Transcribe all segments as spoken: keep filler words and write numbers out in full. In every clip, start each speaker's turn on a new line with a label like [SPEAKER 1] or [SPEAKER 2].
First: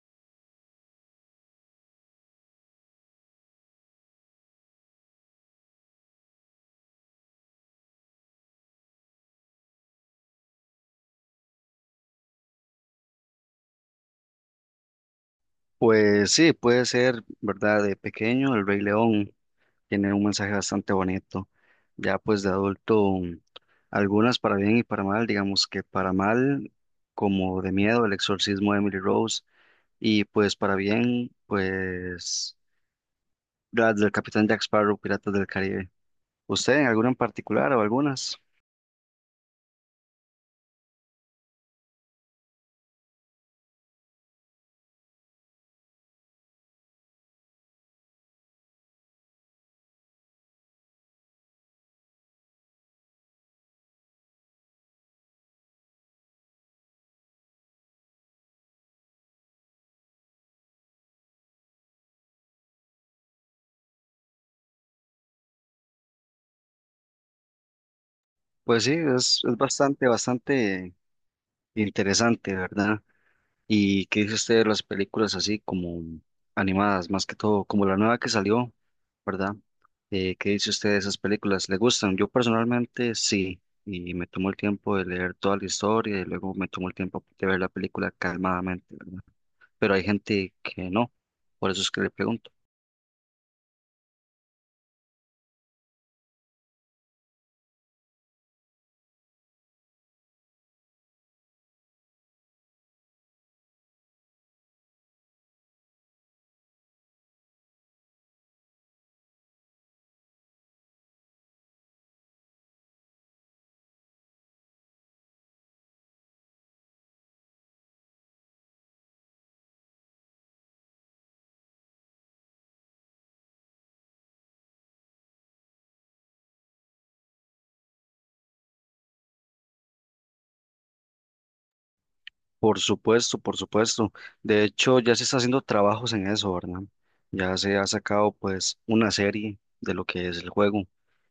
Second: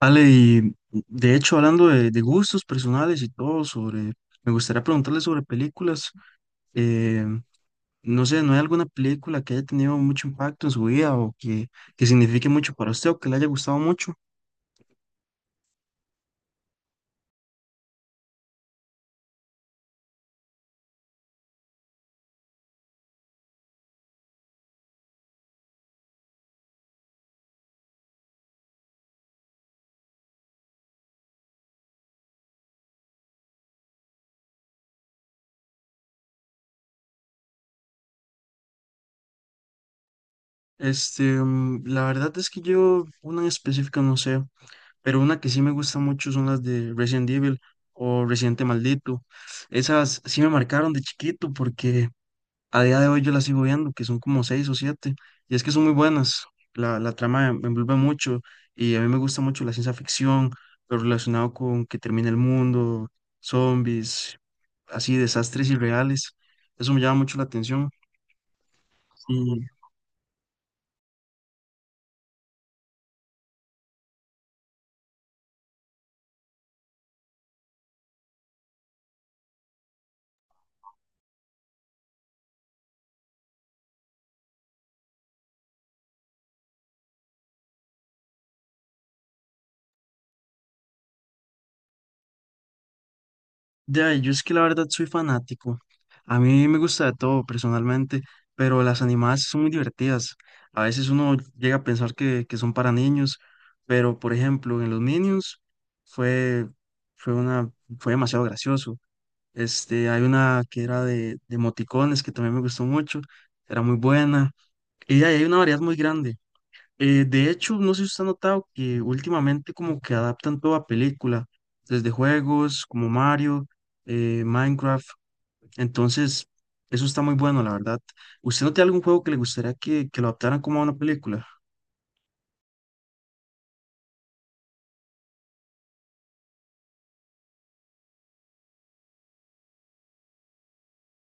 [SPEAKER 1] Ale, y de hecho, hablando de, de gustos personales y todo, sobre, me gustaría preguntarle sobre películas. eh, no sé, ¿no hay alguna película que haya tenido mucho impacto en su vida o que, que signifique mucho para usted o que le haya gustado mucho?
[SPEAKER 2] Pues sí, puede ser, ¿verdad? De pequeño, El Rey León tiene un mensaje bastante bonito. Ya pues de adulto, algunas para bien y para mal, digamos que para mal, como de miedo, El exorcismo de Emily Rose, y pues para bien, pues las del Capitán Jack Sparrow, Piratas del Caribe. ¿Usted en alguna en particular o algunas?
[SPEAKER 1] Este, mm, la verdad es que yo, una en específico no sé, pero una que sí me gusta mucho son las de Resident Evil o Residente Maldito. Esas sí me marcaron de chiquito porque a día de hoy yo las sigo viendo, que son como seis o siete, y es que son muy buenas. La, la trama me envuelve mucho y a mí me gusta mucho la ciencia ficción, lo relacionado con que termina el mundo, zombies, así desastres irreales. Eso me llama mucho la atención.
[SPEAKER 2] Pues sí, es, es bastante, bastante interesante, ¿verdad? ¿Y qué dice usted de las películas así como animadas, más que todo, como la nueva que salió, ¿verdad? Eh, ¿qué dice usted de esas películas? ¿Le gustan? Yo personalmente sí, y me tomó el tiempo de leer toda la historia y luego me tomó el tiempo de ver la película calmadamente, ¿verdad? Pero hay gente que no, por eso es que le pregunto.
[SPEAKER 1] Ya, yo es que la verdad soy fanático. A mí me gusta de todo personalmente, pero las animadas son muy divertidas. A veces uno llega a pensar que, que son para niños, pero por ejemplo, en los Minions fue, fue una, fue demasiado gracioso. Este, hay una que era de, de emoticones que también me gustó mucho, era muy buena. Y ahí hay una variedad muy grande. Eh, de hecho, no sé si usted ha notado que últimamente como que adaptan todo a película, desde juegos como Mario, eh, Minecraft, entonces eso está muy bueno, la verdad. ¿Usted no tiene algún juego que le gustaría que, que lo adaptaran como a una película?
[SPEAKER 2] Por supuesto, por supuesto. De hecho, ya se está haciendo trabajos en eso, ¿verdad? Ya se ha sacado pues una serie de lo que es el juego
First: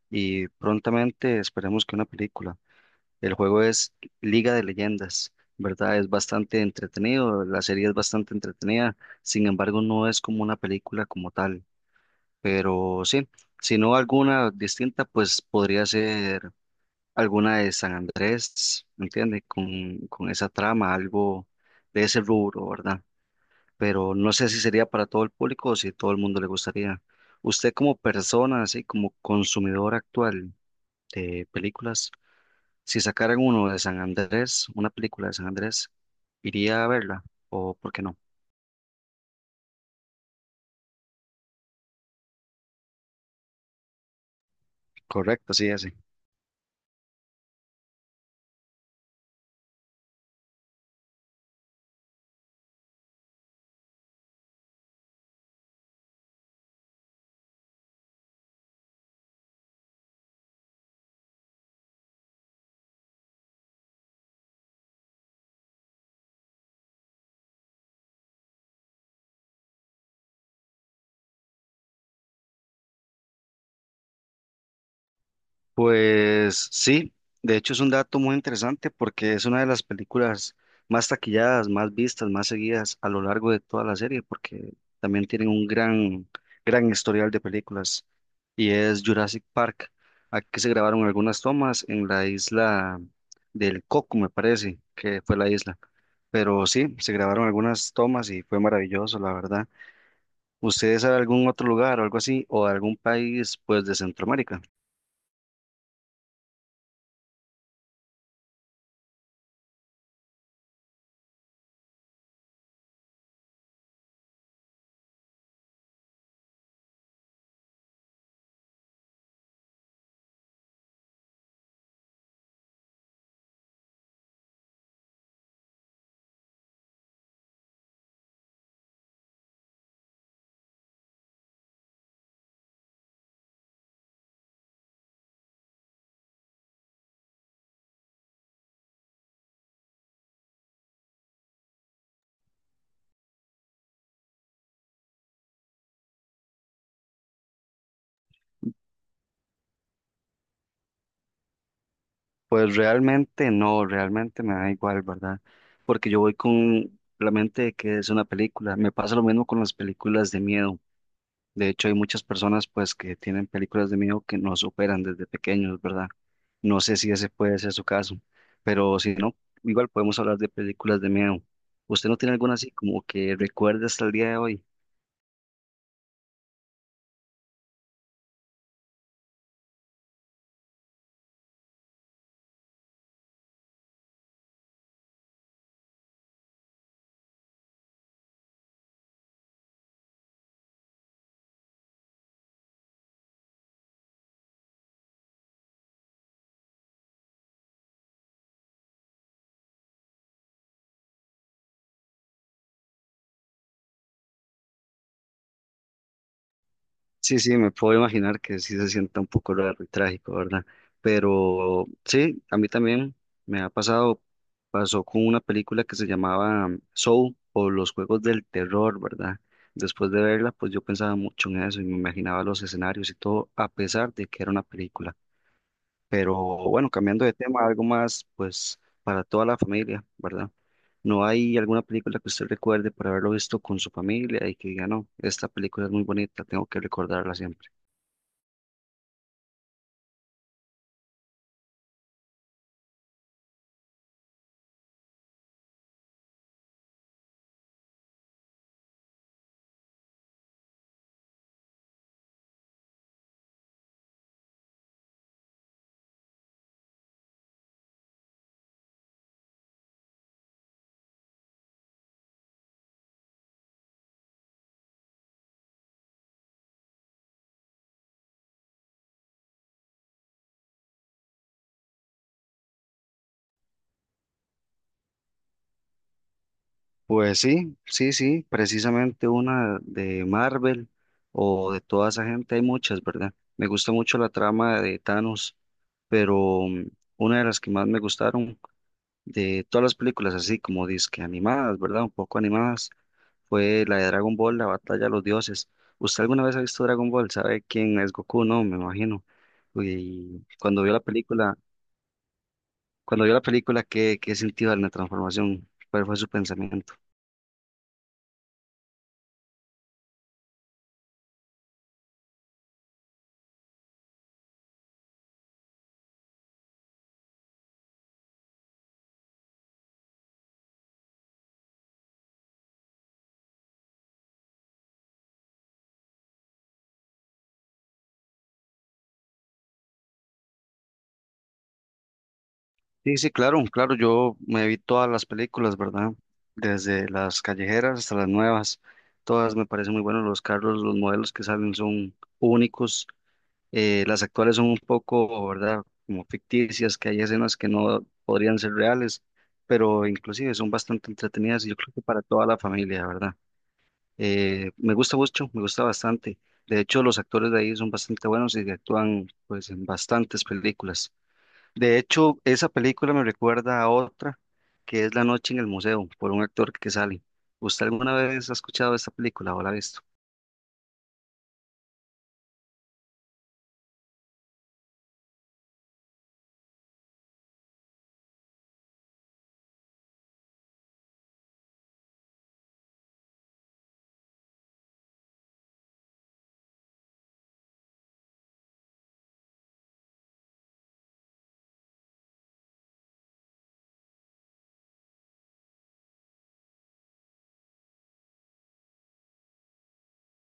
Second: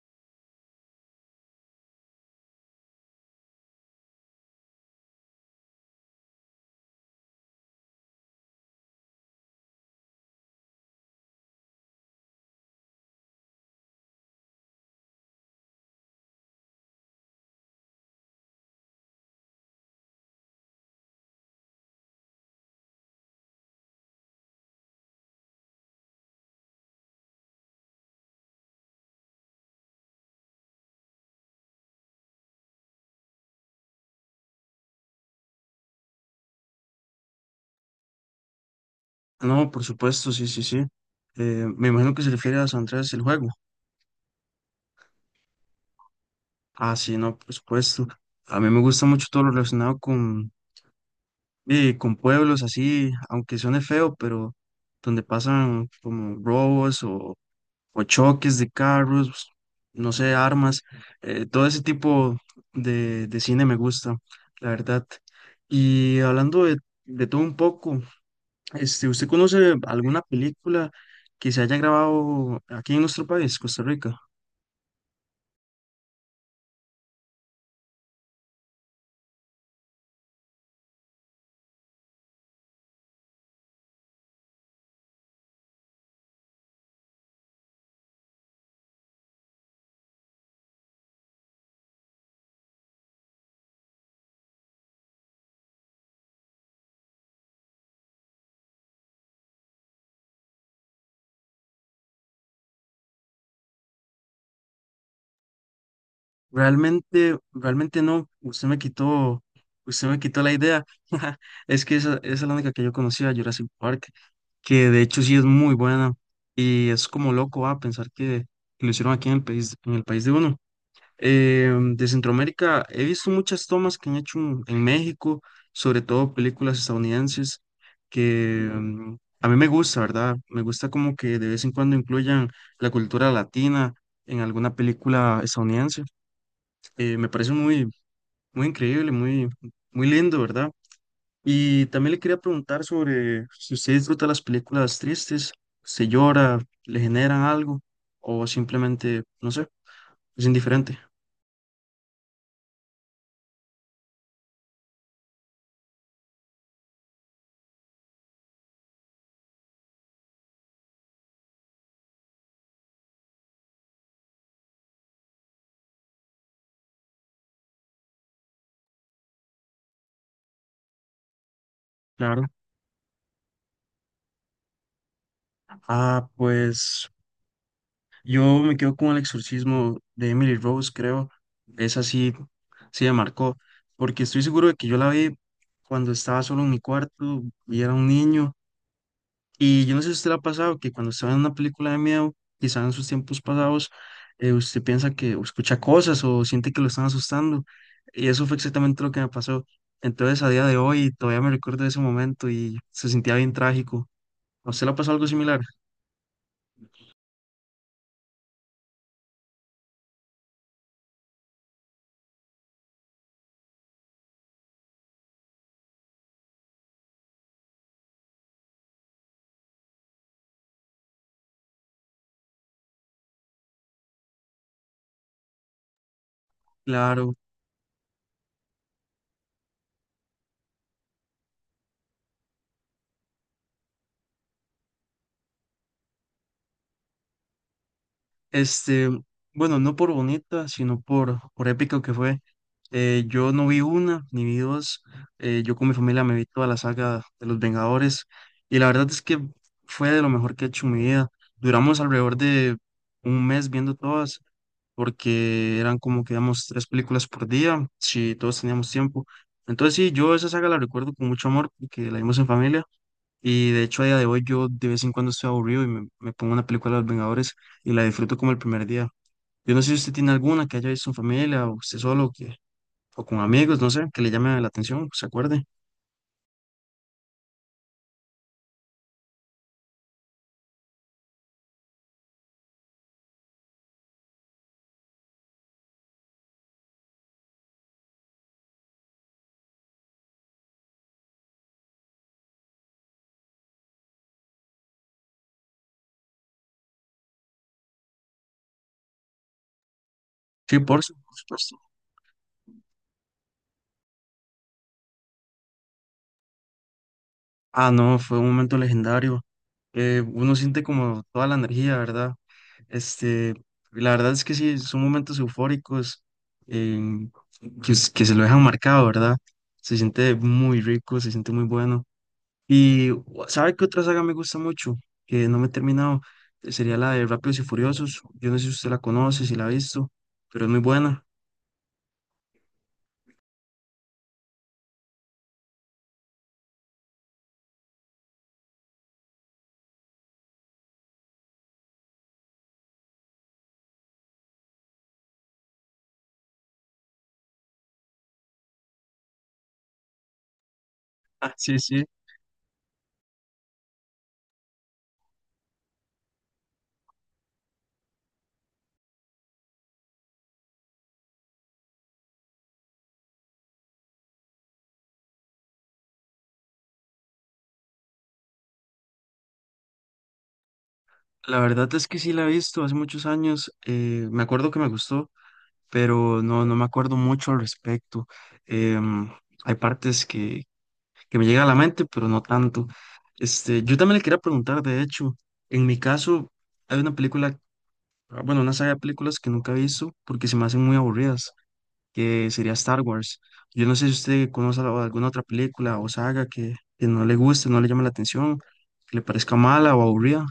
[SPEAKER 2] y prontamente esperemos que una película. El juego es Liga de Leyendas, ¿verdad? Es bastante entretenido, la serie es bastante entretenida, sin embargo no es como una película como tal, pero sí, si no alguna distinta, pues podría ser alguna de San Andrés, ¿entiende? Con, con esa trama, algo de ese rubro, ¿verdad? Pero no sé si sería para todo el público o si todo el mundo le gustaría. Usted como persona, así como consumidor actual de películas, si sacaran uno de San Andrés, una película de San Andrés, ¿iría a verla? ¿O por qué no?
[SPEAKER 1] No, por supuesto, sí, sí, sí. Eh, me imagino que se refiere a San Andreas el juego.
[SPEAKER 2] Correcto, sí, ese.
[SPEAKER 1] Ah, sí, no, por supuesto. A mí me gusta mucho todo lo relacionado con, eh, con pueblos así, aunque suene feo, pero donde pasan como robos o o choques de carros, pues, no sé, armas, eh, todo ese tipo de, de cine me gusta, la verdad. Y hablando de, de todo un poco, este, ¿usted conoce alguna película que se haya grabado aquí en nuestro país, Costa Rica?
[SPEAKER 2] Pues sí, de hecho es un dato muy interesante porque es una de las películas más taquilladas, más vistas, más seguidas a lo largo de toda la serie, porque también tienen un gran, gran historial de películas y es Jurassic Park. Aquí se grabaron algunas tomas en la isla del Coco, me parece, que fue la isla. Pero sí, se grabaron algunas tomas y fue maravilloso, la verdad. ¿Ustedes saben algún otro lugar o algo así, o algún país, pues, de Centroamérica?
[SPEAKER 1] Realmente, realmente no. Usted me quitó, usted me quitó la idea. Es que esa, esa es la única que yo conocía, Jurassic Park, que de hecho sí es muy buena. Y es como loco, a pensar que, que lo hicieron aquí en el país, en el país de uno. Em, de Centroamérica he visto muchas tomas que han hecho en en México, sobre todo películas estadounidenses, que em, a mí me gusta, ¿verdad? Me gusta como que de vez en cuando incluyan la cultura latina en alguna película estadounidense. Eh, me parece muy, muy increíble, muy, muy lindo, ¿verdad? Y también le quería preguntar sobre si usted disfruta las películas tristes, se llora, le generan algo o simplemente, no sé, es indiferente.
[SPEAKER 2] Pues realmente no, realmente me da igual, ¿verdad? Porque yo voy con la mente de que es una película. Me pasa lo mismo con las películas de miedo. De hecho, hay muchas personas pues que tienen películas de miedo que no superan desde pequeños, ¿verdad? No sé si ese puede ser su caso, pero si no, igual podemos hablar de películas de miedo. ¿Usted no tiene
[SPEAKER 1] Claro.
[SPEAKER 2] alguna así como que recuerde hasta el día de hoy?
[SPEAKER 1] Ah, pues yo me quedo con El exorcismo de Emily Rose, creo. Esa sí, sí me marcó, porque estoy seguro de que yo la vi cuando estaba solo en mi cuarto y era un niño. Y yo no sé si a usted le ha pasado que cuando está en una película de miedo, quizá en sus tiempos pasados, eh, usted piensa que o escucha cosas o siente que lo están asustando. Y eso fue exactamente lo que me pasó. Entonces, a día de hoy, todavía me recuerdo de ese momento y se sentía bien trágico. ¿A usted le ha pasado algo similar?
[SPEAKER 2] Sí, sí, me puedo imaginar que sí se sienta un poco raro y trágico, ¿verdad? Pero sí, a mí también me ha pasado, pasó con una película que se llamaba um, Soul o Los Juegos del Terror, ¿verdad? Después de verla, pues yo pensaba mucho en eso y me imaginaba los escenarios y todo, a pesar de que era una película. Pero bueno, cambiando de
[SPEAKER 1] Claro.
[SPEAKER 2] tema, algo más, pues para toda la familia, ¿verdad? ¿No hay alguna película que usted recuerde por haberlo visto con su familia y que diga, no, esta película es muy bonita, tengo que recordarla siempre?
[SPEAKER 1] Este, bueno, no por bonita, sino por, por épico que fue. Eh, yo no vi una, ni vi dos. Eh, yo con mi familia me vi toda la saga de Los Vengadores. Y la verdad es que fue de lo mejor que he hecho en mi vida. Duramos alrededor de un mes viendo todas, porque eran como que digamos tres películas por día, si todos teníamos tiempo. Entonces sí, yo esa saga la recuerdo con mucho amor, porque la vimos en familia. Y de hecho, a día de hoy yo de vez en cuando estoy aburrido y me, me pongo una película de Los Vengadores y la disfruto como el primer día. Yo no sé si usted tiene alguna que haya visto en familia o usted solo o, que, o con amigos, no sé, que le llame la atención, se acuerde.
[SPEAKER 2] Pues sí, sí, sí, precisamente una de Marvel o de toda esa gente, hay muchas, ¿verdad? Me gusta mucho la trama de Thanos, pero mm, una de las que más me gustaron de todas las películas, así como disque animadas, ¿verdad? Un poco animadas, fue la de Dragon Ball, la batalla de los dioses. ¿Usted alguna vez ha visto Dragon Ball? ¿Sabe quién es Goku? No, me imagino. Y
[SPEAKER 1] Sí,
[SPEAKER 2] cuando vio la
[SPEAKER 1] por su- por
[SPEAKER 2] película,
[SPEAKER 1] supuesto.
[SPEAKER 2] cuando vio la película, ¿qué, qué sintió en la transformación? ¿Cuál fue su pensamiento?
[SPEAKER 1] Ah, no, fue un momento legendario. Eh, uno siente como toda la energía, ¿verdad? Este, la verdad es que sí, son momentos eufóricos eh, que, s- que se lo dejan marcado, ¿verdad? Se siente muy rico, se siente muy bueno. Y ¿sabe qué otra saga me gusta mucho? Que no me he terminado. eh, Sería la de Rápidos y Furiosos. Yo no sé si usted la conoce, si la ha visto, pero es muy buena.
[SPEAKER 2] Sí, sí, claro, claro, yo me vi todas las películas, ¿verdad? Desde las callejeras hasta las nuevas, todas me parecen muy buenos los carros, los modelos que salen son únicos, eh, las actuales son un poco, ¿verdad? Como ficticias, que hay escenas que no podrían ser reales, pero inclusive son bastante
[SPEAKER 1] Ah,
[SPEAKER 2] entretenidas y yo
[SPEAKER 1] sí,
[SPEAKER 2] creo que
[SPEAKER 1] sí.
[SPEAKER 2] para toda la familia, ¿verdad? Eh, me gusta mucho, me gusta bastante. De hecho, los actores de ahí son bastante buenos y actúan pues en bastantes películas. De hecho, esa película me recuerda a otra que es La noche en el museo, por un actor que sale. ¿Usted alguna vez ha escuchado esta película o la ha visto?
[SPEAKER 1] La verdad es que sí la he visto hace muchos años. Eh, me acuerdo que me gustó, pero no, no me acuerdo mucho al respecto. Em, Hay partes que, que me llegan a la mente, pero no tanto. Este, yo también le quería preguntar, de hecho, en mi caso, hay una película, ah, bueno, una saga de películas que nunca he visto porque se me hacen muy aburridas, que sería Star Wars. Yo no sé si usted conoce al- alguna otra película o saga que, que no le guste, no le llame la atención, que le parezca mala o aburrida.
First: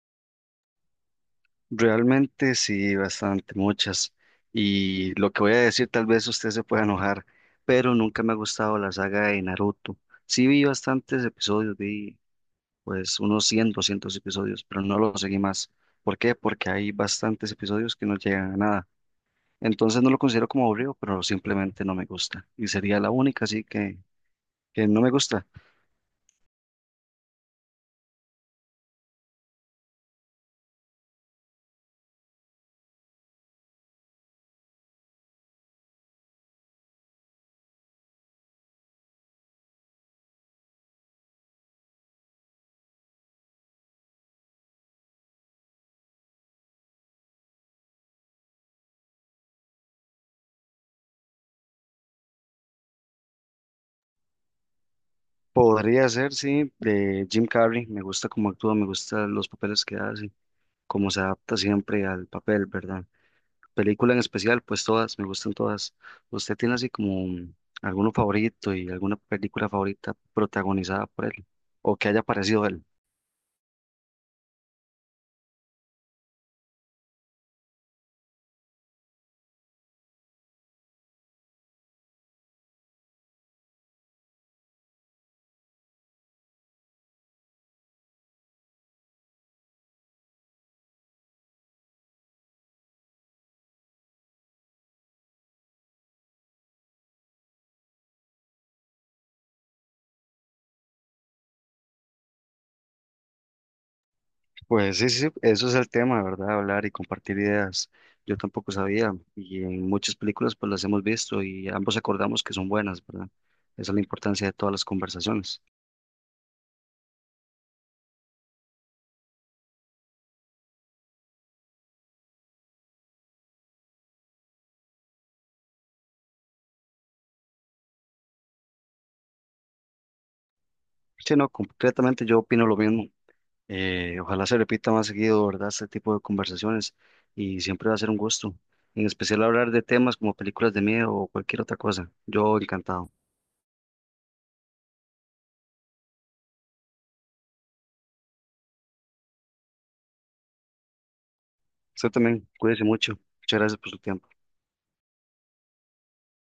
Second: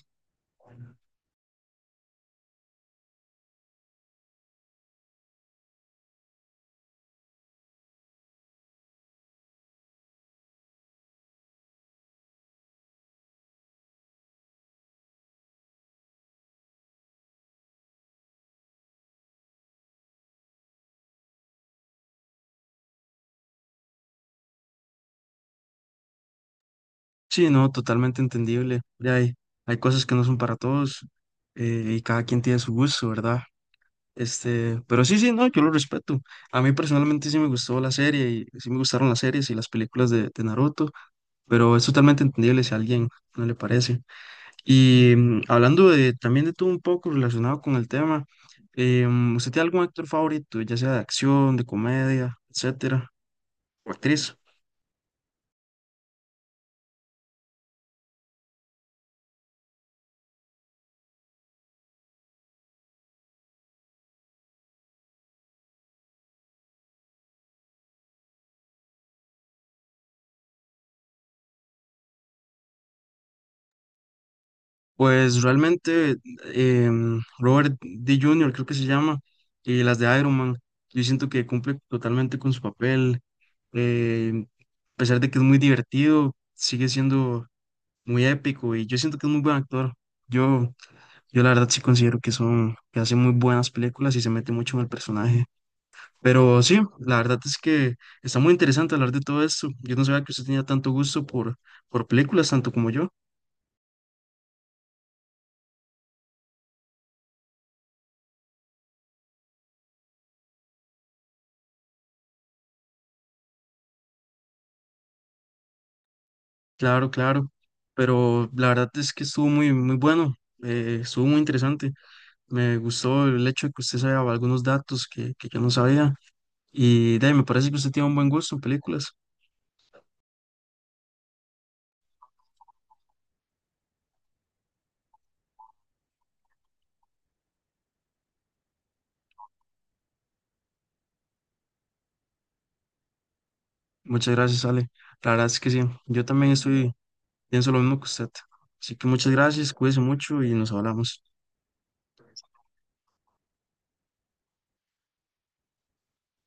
[SPEAKER 2] Realmente sí, bastante, muchas. Y lo que voy a decir, tal vez usted se pueda enojar, pero nunca me ha gustado la saga de Naruto. Sí vi bastantes episodios, vi pues unos cien, doscientos episodios, pero no lo seguí más. ¿Por qué? Porque hay bastantes episodios que no llegan a nada. Entonces no lo considero como aburrido, pero simplemente no me gusta. Y sería la única, así que, que no me gusta.
[SPEAKER 1] Sí, no, totalmente entendible. Ya hay, hay cosas que no son para todos eh, y cada quien tiene su gusto, ¿verdad? Este, pero sí, sí, no, yo lo respeto. A mí personalmente sí me gustó la serie y sí me gustaron las series y las películas de, de Naruto, pero es totalmente entendible si a alguien no le parece. Y mm, hablando de, también de todo un poco relacionado con el tema, eh, mm, ¿usted tiene algún actor favorito, ya sea de acción, de comedia, etcétera, o actriz?
[SPEAKER 2] Podría ser, sí, de Jim Carrey. Me gusta cómo actúa, me gustan los papeles que hace, cómo se adapta siempre al papel, ¿verdad? Película en especial, pues todas, me gustan todas. ¿Usted tiene así como un- alguno favorito y alguna película favorita protagonizada por él o que haya aparecido él?
[SPEAKER 1] Pues realmente eh, mm, Robert D. júnior, creo que se llama, y las de Iron Man, yo siento que cumple totalmente con su papel, eh, a pesar de que es muy divertido, sigue siendo muy épico y yo siento que es muy buen actor. Yo, yo la verdad sí considero que son, que hace muy buenas películas y se mete mucho en el personaje. Pero sí, la verdad es que está muy interesante hablar de todo esto. Yo no sabía que usted tenía tanto gusto por, por películas, tanto como yo.
[SPEAKER 2] Pues sí, sí, eso es el tema, ¿verdad? Hablar y compartir ideas. Yo tampoco sabía y en muchas películas pues las hemos visto y ambos acordamos que son buenas, ¿verdad? Esa es la importancia de todas las conversaciones.
[SPEAKER 1] Claro, claro. Pero la verdad es que estuvo muy, muy bueno. Eh, estuvo muy interesante. Me gustó el hecho de que usted sabía algunos datos que, que yo no sabía. Y de ahí, me parece que usted tiene un buen gusto en películas.
[SPEAKER 2] Sí, no, concretamente yo opino lo mismo. Eh, ojalá se repita más seguido, ¿verdad? Este tipo de conversaciones y siempre va a ser un gusto. En especial hablar de temas como películas de miedo o cualquier otra cosa. Yo encantado.
[SPEAKER 1] Muchas gracias, Ale. La verdad es que sí. Yo también estoy, pienso lo mismo que usted. Así que muchas gracias, cuídese mucho y nos hablamos.
[SPEAKER 2] Usted también, cuídese mucho. Muchas gracias por su tiempo.